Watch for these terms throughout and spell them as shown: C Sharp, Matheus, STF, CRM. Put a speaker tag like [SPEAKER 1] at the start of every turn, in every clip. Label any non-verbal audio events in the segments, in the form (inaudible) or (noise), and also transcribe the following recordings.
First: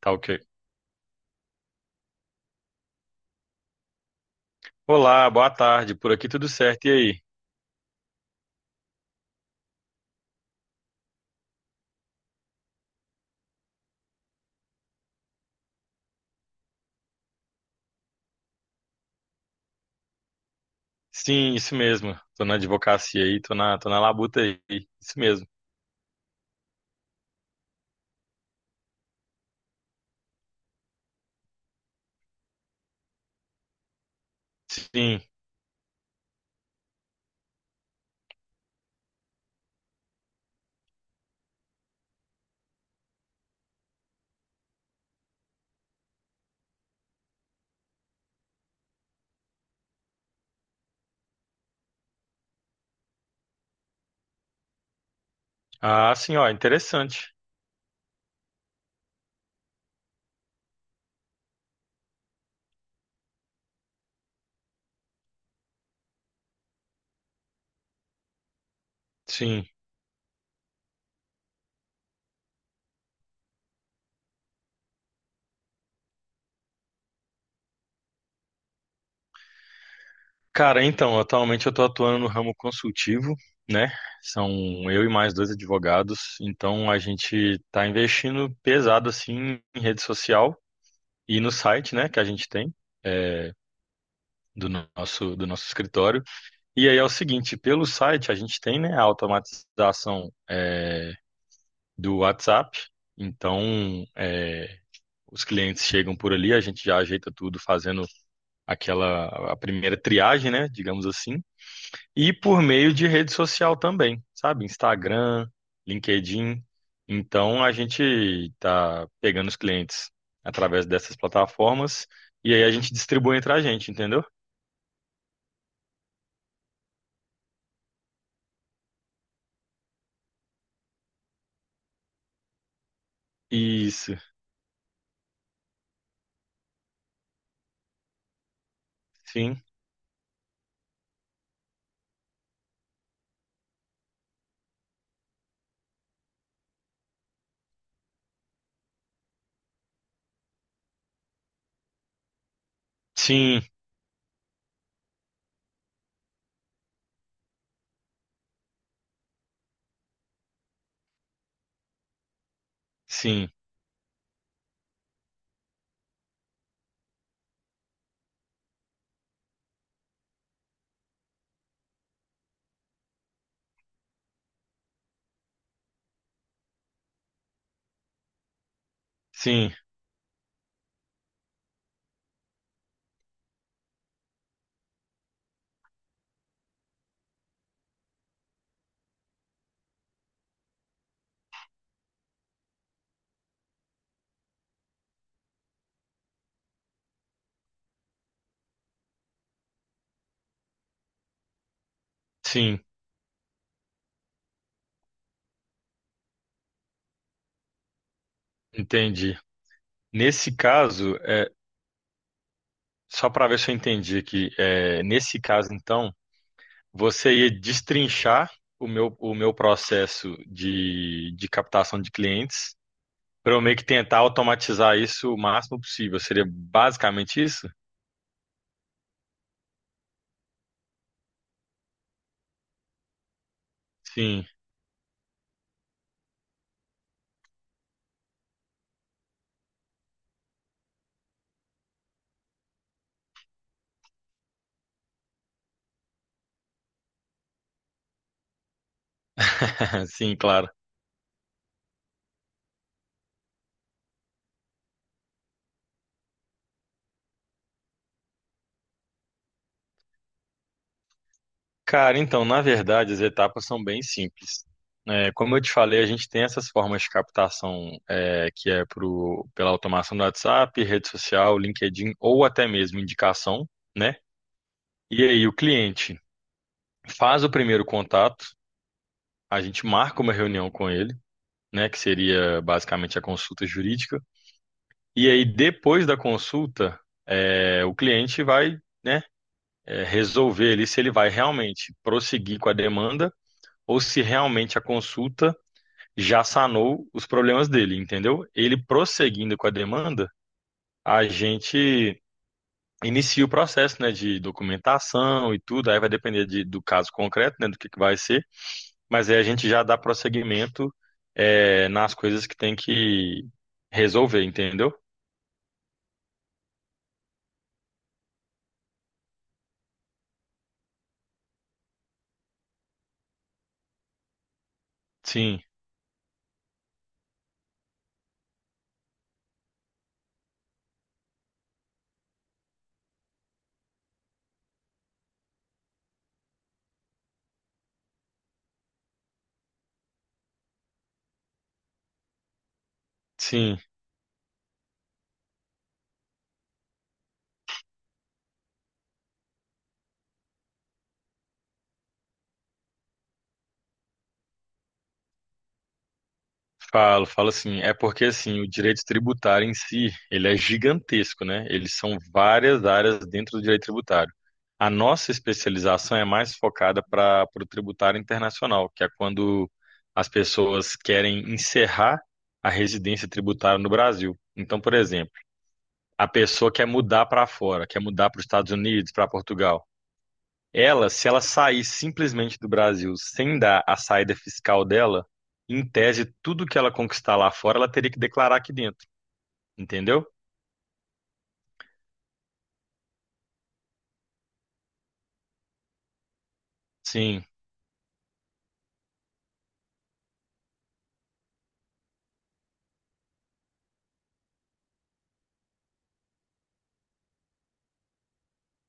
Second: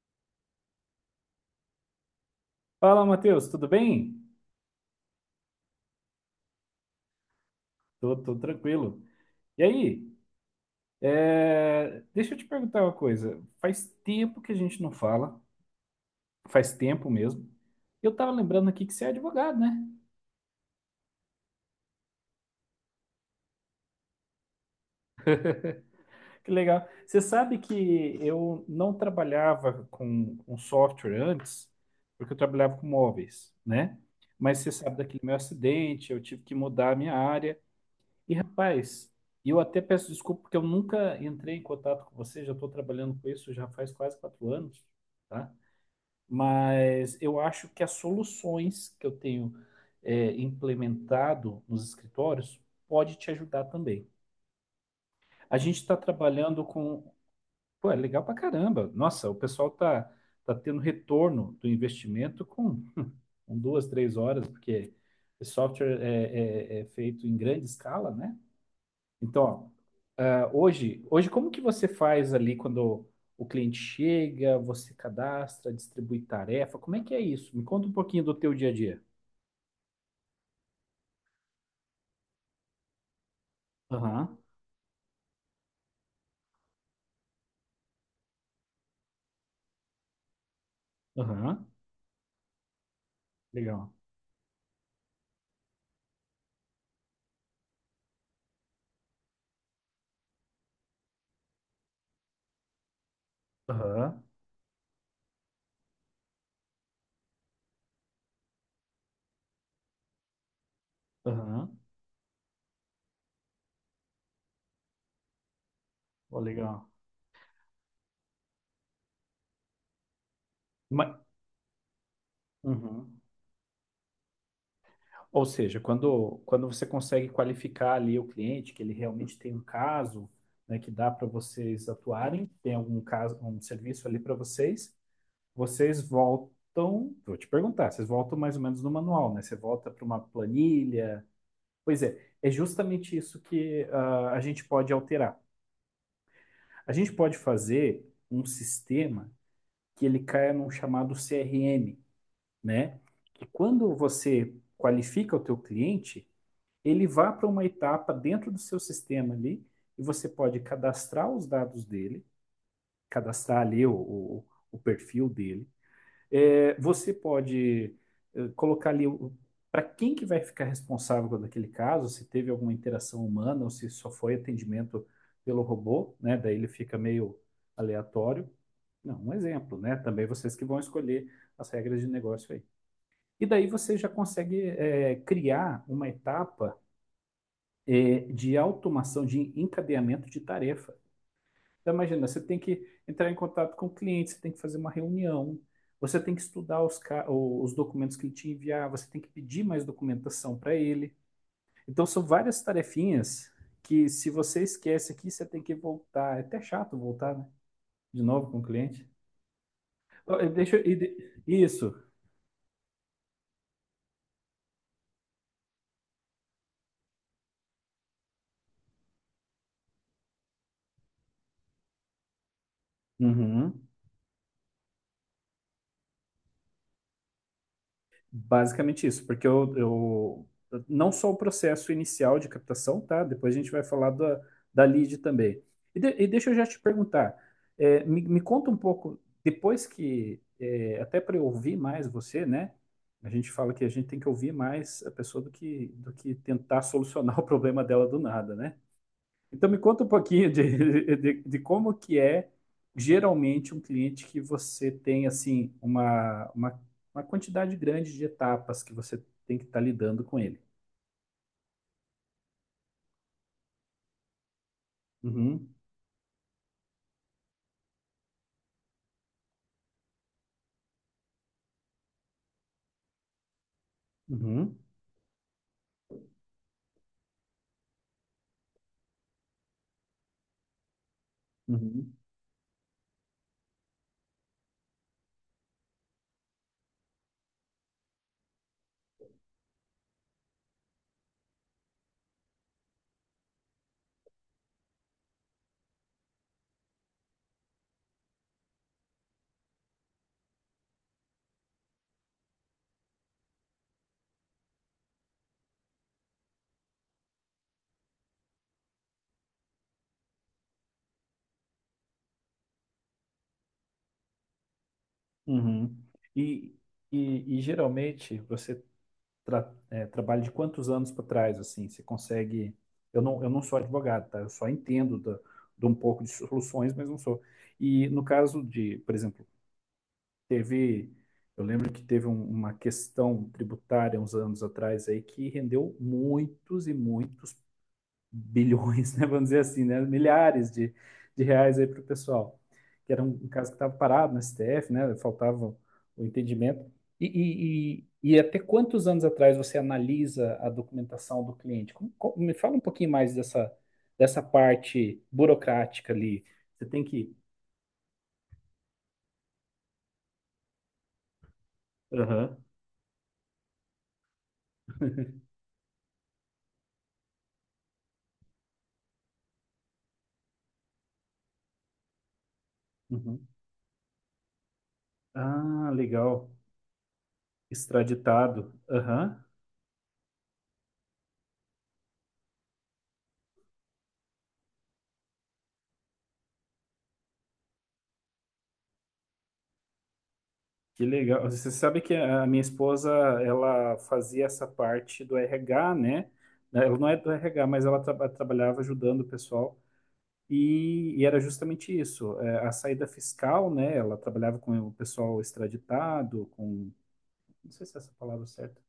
[SPEAKER 1] Tá, ok.
[SPEAKER 2] Fala, Matheus, tudo bem?
[SPEAKER 1] Olá, boa tarde. Por aqui tudo certo. E aí?
[SPEAKER 2] Tô tranquilo. E aí, deixa eu te perguntar uma coisa. Faz tempo que a gente não fala, faz tempo mesmo. Eu tava lembrando aqui que você é advogado, né?
[SPEAKER 1] Sim, isso mesmo. Tô na advocacia aí, tô na labuta aí. Isso mesmo.
[SPEAKER 2] Que legal. Você sabe que eu não trabalhava com software antes, porque eu trabalhava com móveis, né? Mas você sabe daquele
[SPEAKER 1] Sim.
[SPEAKER 2] meu acidente, eu tive que mudar a minha área. E rapaz, eu até peço desculpa porque eu nunca entrei em contato com você, já estou trabalhando com isso já faz quase 4 anos, tá? Mas eu acho que as soluções que eu tenho implementado nos escritórios pode te ajudar também. A gente está
[SPEAKER 1] Ah, sim, ó,
[SPEAKER 2] trabalhando com,
[SPEAKER 1] interessante.
[SPEAKER 2] pô, é legal pra caramba. Nossa, o pessoal tá tendo retorno do investimento com, (laughs) com duas, três horas, porque esse software é feito em grande escala, né?
[SPEAKER 1] Sim.
[SPEAKER 2] Então, ó, hoje como que você faz ali quando o cliente chega, você cadastra, distribui tarefa? Como é que é isso? Me conta um pouquinho do teu dia a dia.
[SPEAKER 1] Cara, então, atualmente eu tô atuando no ramo consultivo, né?
[SPEAKER 2] Aham,
[SPEAKER 1] São eu e mais dois advogados. Então a gente tá investindo pesado assim em rede social e no
[SPEAKER 2] aham,
[SPEAKER 1] site, né, que a gente tem. é,
[SPEAKER 2] legal.
[SPEAKER 1] do nosso escritório. E aí é o seguinte, pelo site a gente tem, né, a automatização do WhatsApp. Então,
[SPEAKER 2] Aham,
[SPEAKER 1] os clientes chegam por ali, a gente já ajeita tudo fazendo aquela a primeira triagem, né, digamos assim,
[SPEAKER 2] aham,
[SPEAKER 1] e por meio de rede social também, sabe? Instagram,
[SPEAKER 2] ó,
[SPEAKER 1] LinkedIn.
[SPEAKER 2] legal.
[SPEAKER 1] Então, a gente está pegando os clientes através dessas
[SPEAKER 2] Ma-
[SPEAKER 1] plataformas e aí a gente
[SPEAKER 2] uhum.
[SPEAKER 1] distribui entre a gente, entendeu?
[SPEAKER 2] Ou seja, quando você consegue qualificar ali o cliente, que ele realmente tem um caso, né, que dá para vocês atuarem, tem algum caso, um serviço
[SPEAKER 1] Isso.
[SPEAKER 2] ali para vocês, vocês voltam, vou te perguntar, vocês voltam mais ou menos no manual, né? Você
[SPEAKER 1] Sim.
[SPEAKER 2] volta para uma planilha. Pois é, é justamente isso que a gente pode alterar. A gente pode fazer um sistema que ele caia num chamado CRM, né? Que
[SPEAKER 1] Sim,
[SPEAKER 2] quando você qualifica o teu cliente, ele vá para uma etapa dentro do seu sistema ali e você pode cadastrar os dados dele,
[SPEAKER 1] sim,
[SPEAKER 2] cadastrar ali o o perfil dele. É, você pode colocar ali para quem que vai ficar responsável por aquele caso, se teve alguma interação humana ou se só foi atendimento pelo robô, né? Daí ele fica meio aleatório. Não, um
[SPEAKER 1] sim,
[SPEAKER 2] exemplo, né? Também vocês que vão escolher as regras de negócio aí. E daí você já consegue criar uma etapa de automação, de encadeamento de tarefa. Então, imagina, você tem que entrar em contato com o cliente, você tem que fazer uma reunião, você tem que estudar os documentos que ele te enviar, você tem que pedir mais documentação para ele. Então, são várias
[SPEAKER 1] sim.
[SPEAKER 2] tarefinhas que, se você esquece aqui, você tem que voltar. É até chato voltar, né? De novo com o cliente.
[SPEAKER 1] Entendi.
[SPEAKER 2] Ó, eu-
[SPEAKER 1] Nesse
[SPEAKER 2] Deixa eu- e
[SPEAKER 1] caso,
[SPEAKER 2] de-
[SPEAKER 1] é,
[SPEAKER 2] Isso.
[SPEAKER 1] Só para ver se eu entendi aqui, nesse caso, então, você ia destrinchar o meu processo de captação de clientes para eu meio que
[SPEAKER 2] Uhum.
[SPEAKER 1] tentar automatizar isso o máximo possível. Seria basicamente isso?
[SPEAKER 2] Basicamente isso, porque eu não só o processo inicial de captação, tá? Depois a gente vai falar da,
[SPEAKER 1] Sim,
[SPEAKER 2] da lead também. E deixa eu já te perguntar, me conta um pouco, depois que, até para eu ouvir mais você, né? A gente fala que a gente tem que ouvir mais a pessoa do que tentar solucionar (laughs) o problema dela do nada, né? Então me conta
[SPEAKER 1] (laughs)
[SPEAKER 2] um
[SPEAKER 1] sim,
[SPEAKER 2] pouquinho
[SPEAKER 1] claro.
[SPEAKER 2] de como que é geralmente um cliente que você tem assim uma quantidade grande de etapas que você tem que estar lidando com ele.
[SPEAKER 1] Cara, então, na verdade, as etapas são bem simples. É, como eu te
[SPEAKER 2] Uhum,
[SPEAKER 1] falei, a gente tem essas formas de captação que é pela automação do WhatsApp, rede social, LinkedIn ou até mesmo indicação, né?
[SPEAKER 2] uhum,
[SPEAKER 1] E aí, o cliente faz o primeiro contato, a gente marca uma reunião com ele, né, que
[SPEAKER 2] uhum,
[SPEAKER 1] seria basicamente a consulta jurídica, e aí depois da consulta, o cliente vai, né, resolver ali se ele vai realmente prosseguir com a demanda ou se realmente a consulta já sanou os problemas dele, entendeu? Ele prosseguindo com a demanda, a gente inicia o processo, né, de documentação e tudo, aí vai depender do caso concreto, né, do que vai ser. Mas aí a gente já dá prosseguimento, nas coisas que tem que resolver, entendeu?
[SPEAKER 2] uhum. E, e geralmente você trabalha de quantos anos para trás assim? Você consegue? Eu não sou advogado, tá? Eu só entendo
[SPEAKER 1] Sim,
[SPEAKER 2] de um pouco de soluções, mas não sou. E no caso de, por exemplo. Teve, eu lembro que teve uma questão tributária uns anos atrás aí que rendeu muitos e muitos bilhões, (laughs) né? Vamos dizer assim, né? Milhares de reais aí para o pessoal, que era um, um caso que
[SPEAKER 1] sim.
[SPEAKER 2] estava parado no STF, né? Faltava o entendimento. E, e, e até quantos anos atrás você analisa a documentação do cliente? Me fala um pouquinho mais dessa, dessa parte burocrática ali. Você tem
[SPEAKER 1] Falo,
[SPEAKER 2] que.
[SPEAKER 1] falo assim. É porque assim, o direito tributário em si, ele é gigantesco, né? Eles são
[SPEAKER 2] Aham.
[SPEAKER 1] várias áreas dentro do direito tributário. A nossa especialização é mais focada para o tributário internacional, que é quando as pessoas querem encerrar a residência
[SPEAKER 2] Uhum.
[SPEAKER 1] tributária no Brasil. Então, por exemplo,
[SPEAKER 2] Ah,
[SPEAKER 1] a
[SPEAKER 2] legal.
[SPEAKER 1] pessoa quer mudar para fora, quer mudar para os
[SPEAKER 2] Extraditado.
[SPEAKER 1] Estados Unidos, para
[SPEAKER 2] Aham.
[SPEAKER 1] Portugal. Ela, se ela sair simplesmente do Brasil sem dar a saída fiscal dela, em tese, tudo que ela conquistar lá fora, ela teria que declarar aqui dentro, entendeu?
[SPEAKER 2] Que legal. Você sabe que a minha esposa, ela fazia essa parte do RH, né? Ela não é do
[SPEAKER 1] Sim,
[SPEAKER 2] RH, mas ela trabalhava ajudando o pessoal. E era justamente isso, a saída fiscal, né? Ela trabalhava com o pessoal extraditado, com... Não sei se é essa a palavra certa.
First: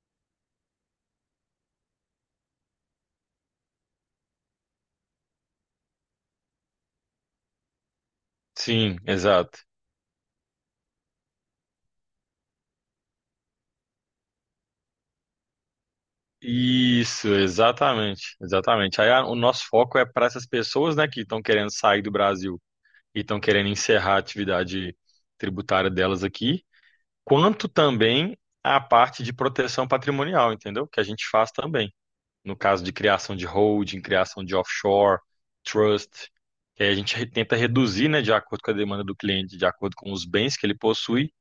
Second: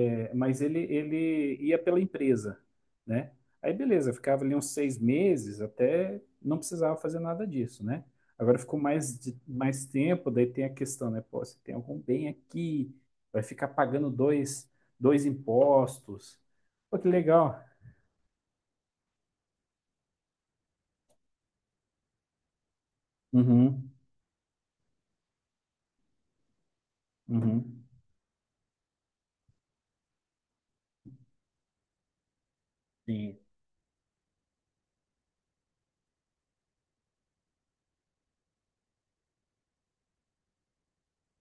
[SPEAKER 2] É, mas ele ia pela empresa, né? Aí beleza, ficava ali uns 6 meses até não precisava fazer nada disso, né? Agora ficou
[SPEAKER 1] sim,
[SPEAKER 2] mais,
[SPEAKER 1] exato.
[SPEAKER 2] mais tempo, daí tem a questão, né? Pô, se tem algum bem aqui, vai ficar pagando dois impostos. Pô, que
[SPEAKER 1] Isso,
[SPEAKER 2] legal.
[SPEAKER 1] exatamente, exatamente. Aí o nosso foco é para essas pessoas, né, que estão querendo sair do Brasil e estão querendo
[SPEAKER 2] Uhum,
[SPEAKER 1] encerrar a atividade tributária delas aqui, quanto
[SPEAKER 2] uhum.
[SPEAKER 1] também a parte de proteção patrimonial, entendeu? Que a gente faz também, no caso de criação
[SPEAKER 2] Sim,
[SPEAKER 1] de holding, criação de offshore, trust, que aí a gente tenta reduzir, né, de acordo com a demanda do cliente, de acordo com os bens que ele possui,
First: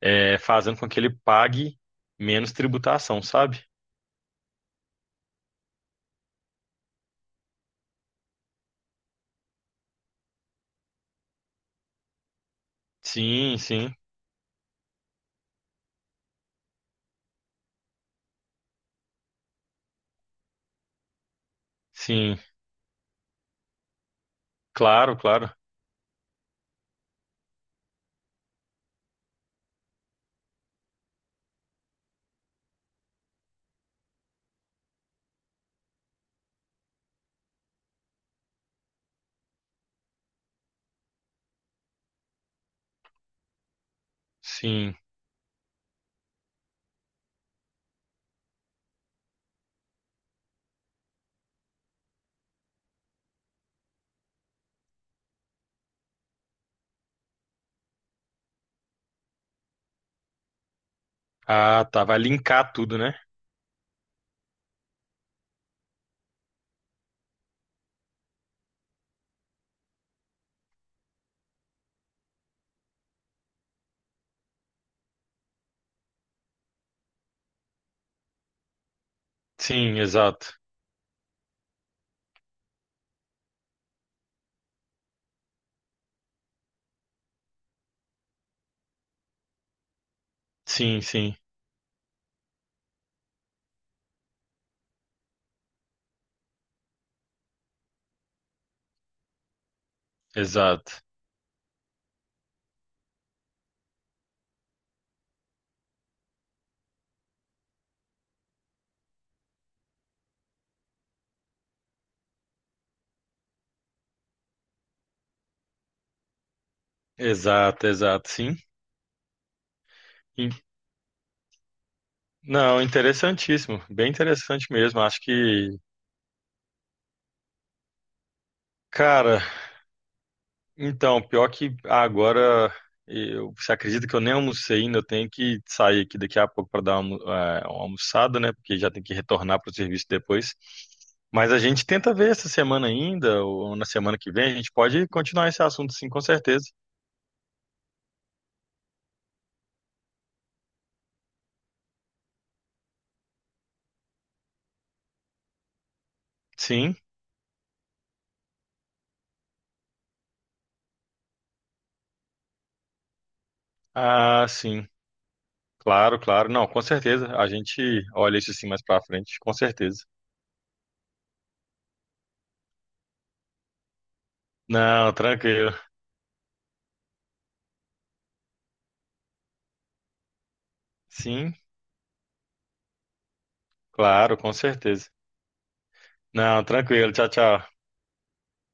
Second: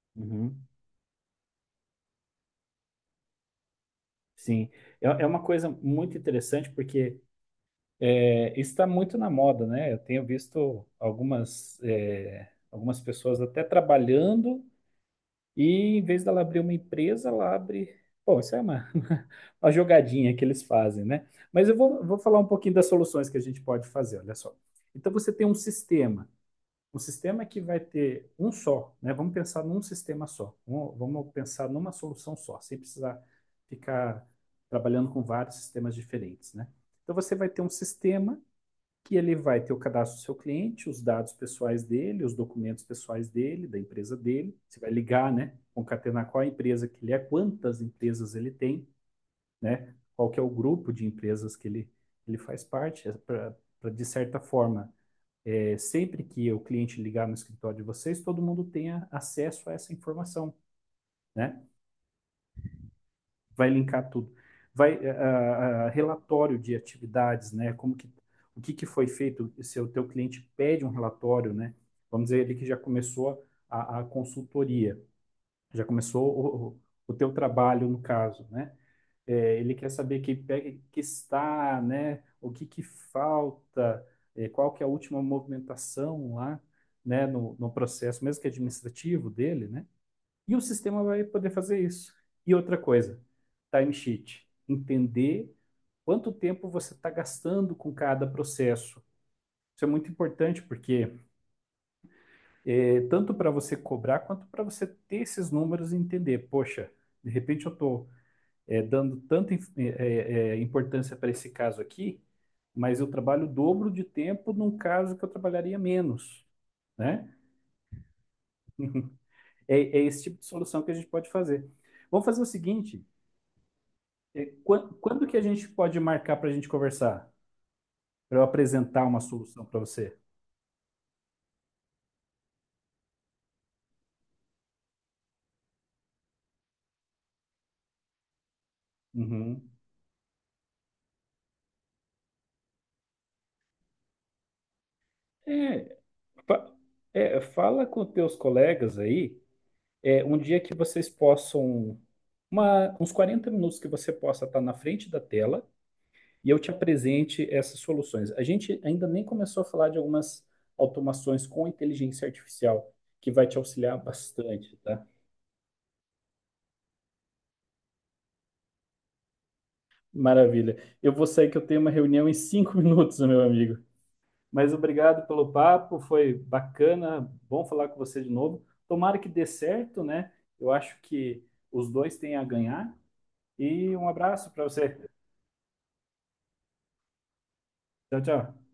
[SPEAKER 2] uhum,
[SPEAKER 1] fazendo com que ele pague menos tributação, sabe?
[SPEAKER 2] sim. É, é uma coisa muito interessante porque é, isso está muito na moda, né? Eu tenho visto algumas, algumas pessoas
[SPEAKER 1] Sim,
[SPEAKER 2] até
[SPEAKER 1] sim,
[SPEAKER 2] trabalhando e em vez dela abrir uma empresa, ela abre. Bom, isso é uma, (laughs) uma jogadinha que eles fazem, né? Mas eu vou falar
[SPEAKER 1] sim,
[SPEAKER 2] um pouquinho das soluções que a gente pode fazer, olha só. Então
[SPEAKER 1] claro,
[SPEAKER 2] você tem
[SPEAKER 1] claro,
[SPEAKER 2] um sistema que vai ter um só, né? Vamos pensar num sistema só, vamos pensar numa solução só, sem precisar ficar trabalhando com vários sistemas diferentes, né? Então você vai ter um sistema que ele vai ter o cadastro do seu cliente, os dados pessoais dele, os documentos pessoais dele, da empresa dele. Você vai
[SPEAKER 1] sim.
[SPEAKER 2] ligar, né? Concatenar qual a empresa que ele é, quantas empresas ele tem, né? Qual que é o grupo de empresas que ele faz parte, para, de certa forma, sempre que o cliente ligar no escritório de vocês, todo mundo tenha acesso a essa informação, né?
[SPEAKER 1] Ah, tá, vai linkar tudo, né?
[SPEAKER 2] Vai linkar tudo. Vai relatório de atividades, né? Como que o que que foi feito? Se o teu cliente pede um relatório, né? Vamos dizer ali que já começou a consultoria, já começou o teu trabalho no caso, né? É, ele quer
[SPEAKER 1] Sim,
[SPEAKER 2] saber que
[SPEAKER 1] exato,
[SPEAKER 2] pega que está, né? O que que falta? Qual que é a última movimentação lá, né? No processo, mesmo que administrativo dele, né? E o
[SPEAKER 1] sim,
[SPEAKER 2] sistema vai
[SPEAKER 1] sim,
[SPEAKER 2] poder fazer isso. E outra coisa, timesheet. Entender quanto tempo você está gastando com cada processo. Isso é muito importante
[SPEAKER 1] exato,
[SPEAKER 2] porque tanto para você cobrar quanto para você ter esses números e entender, poxa, de repente eu estou dando tanta importância para esse caso aqui, mas eu trabalho o dobro de tempo num caso que eu trabalharia menos, né?
[SPEAKER 1] exato, exato, sim.
[SPEAKER 2] É, é esse tipo de
[SPEAKER 1] In-
[SPEAKER 2] solução que a gente pode fazer. Vamos fazer o
[SPEAKER 1] Não,
[SPEAKER 2] seguinte,
[SPEAKER 1] interessantíssimo, bem
[SPEAKER 2] é,
[SPEAKER 1] interessante mesmo.
[SPEAKER 2] quando que a gente pode marcar para a gente conversar? Para eu apresentar uma
[SPEAKER 1] Cara,
[SPEAKER 2] solução para você?
[SPEAKER 1] então, pior que agora eu, você acredita que eu nem almocei ainda, eu tenho que sair aqui daqui a pouco para dar uma, uma almoçada, né? Porque já tem que retornar
[SPEAKER 2] Uhum.
[SPEAKER 1] para o serviço depois. Mas a gente tenta ver essa semana ainda, ou na semana que vem, a gente pode continuar esse assunto,
[SPEAKER 2] É,
[SPEAKER 1] sim, com certeza.
[SPEAKER 2] fa- fala com teus colegas aí, é, um dia que vocês possam, uns 40 minutos que você possa estar na frente da tela e eu te
[SPEAKER 1] Sim,
[SPEAKER 2] apresente essas soluções. A gente ainda nem começou a falar de algumas automações com inteligência artificial, que vai te auxiliar
[SPEAKER 1] ah,
[SPEAKER 2] bastante,
[SPEAKER 1] sim,
[SPEAKER 2] tá?
[SPEAKER 1] claro, claro. Não, com certeza. A gente olha isso assim mais para frente, com certeza.
[SPEAKER 2] Maravilha. Eu vou sair que eu tenho uma reunião em 5 (laughs) minutos, meu amigo. Mas
[SPEAKER 1] Não,
[SPEAKER 2] obrigado pelo
[SPEAKER 1] tranquilo.
[SPEAKER 2] papo, foi bacana, bom falar com você de novo. Tomara que dê certo, né? Eu acho que
[SPEAKER 1] Sim,
[SPEAKER 2] os dois têm a ganhar. E um
[SPEAKER 1] claro,
[SPEAKER 2] abraço
[SPEAKER 1] com
[SPEAKER 2] para você.
[SPEAKER 1] certeza. Não, tranquilo. Tchau, tchau.
[SPEAKER 2] Tchau, tchau.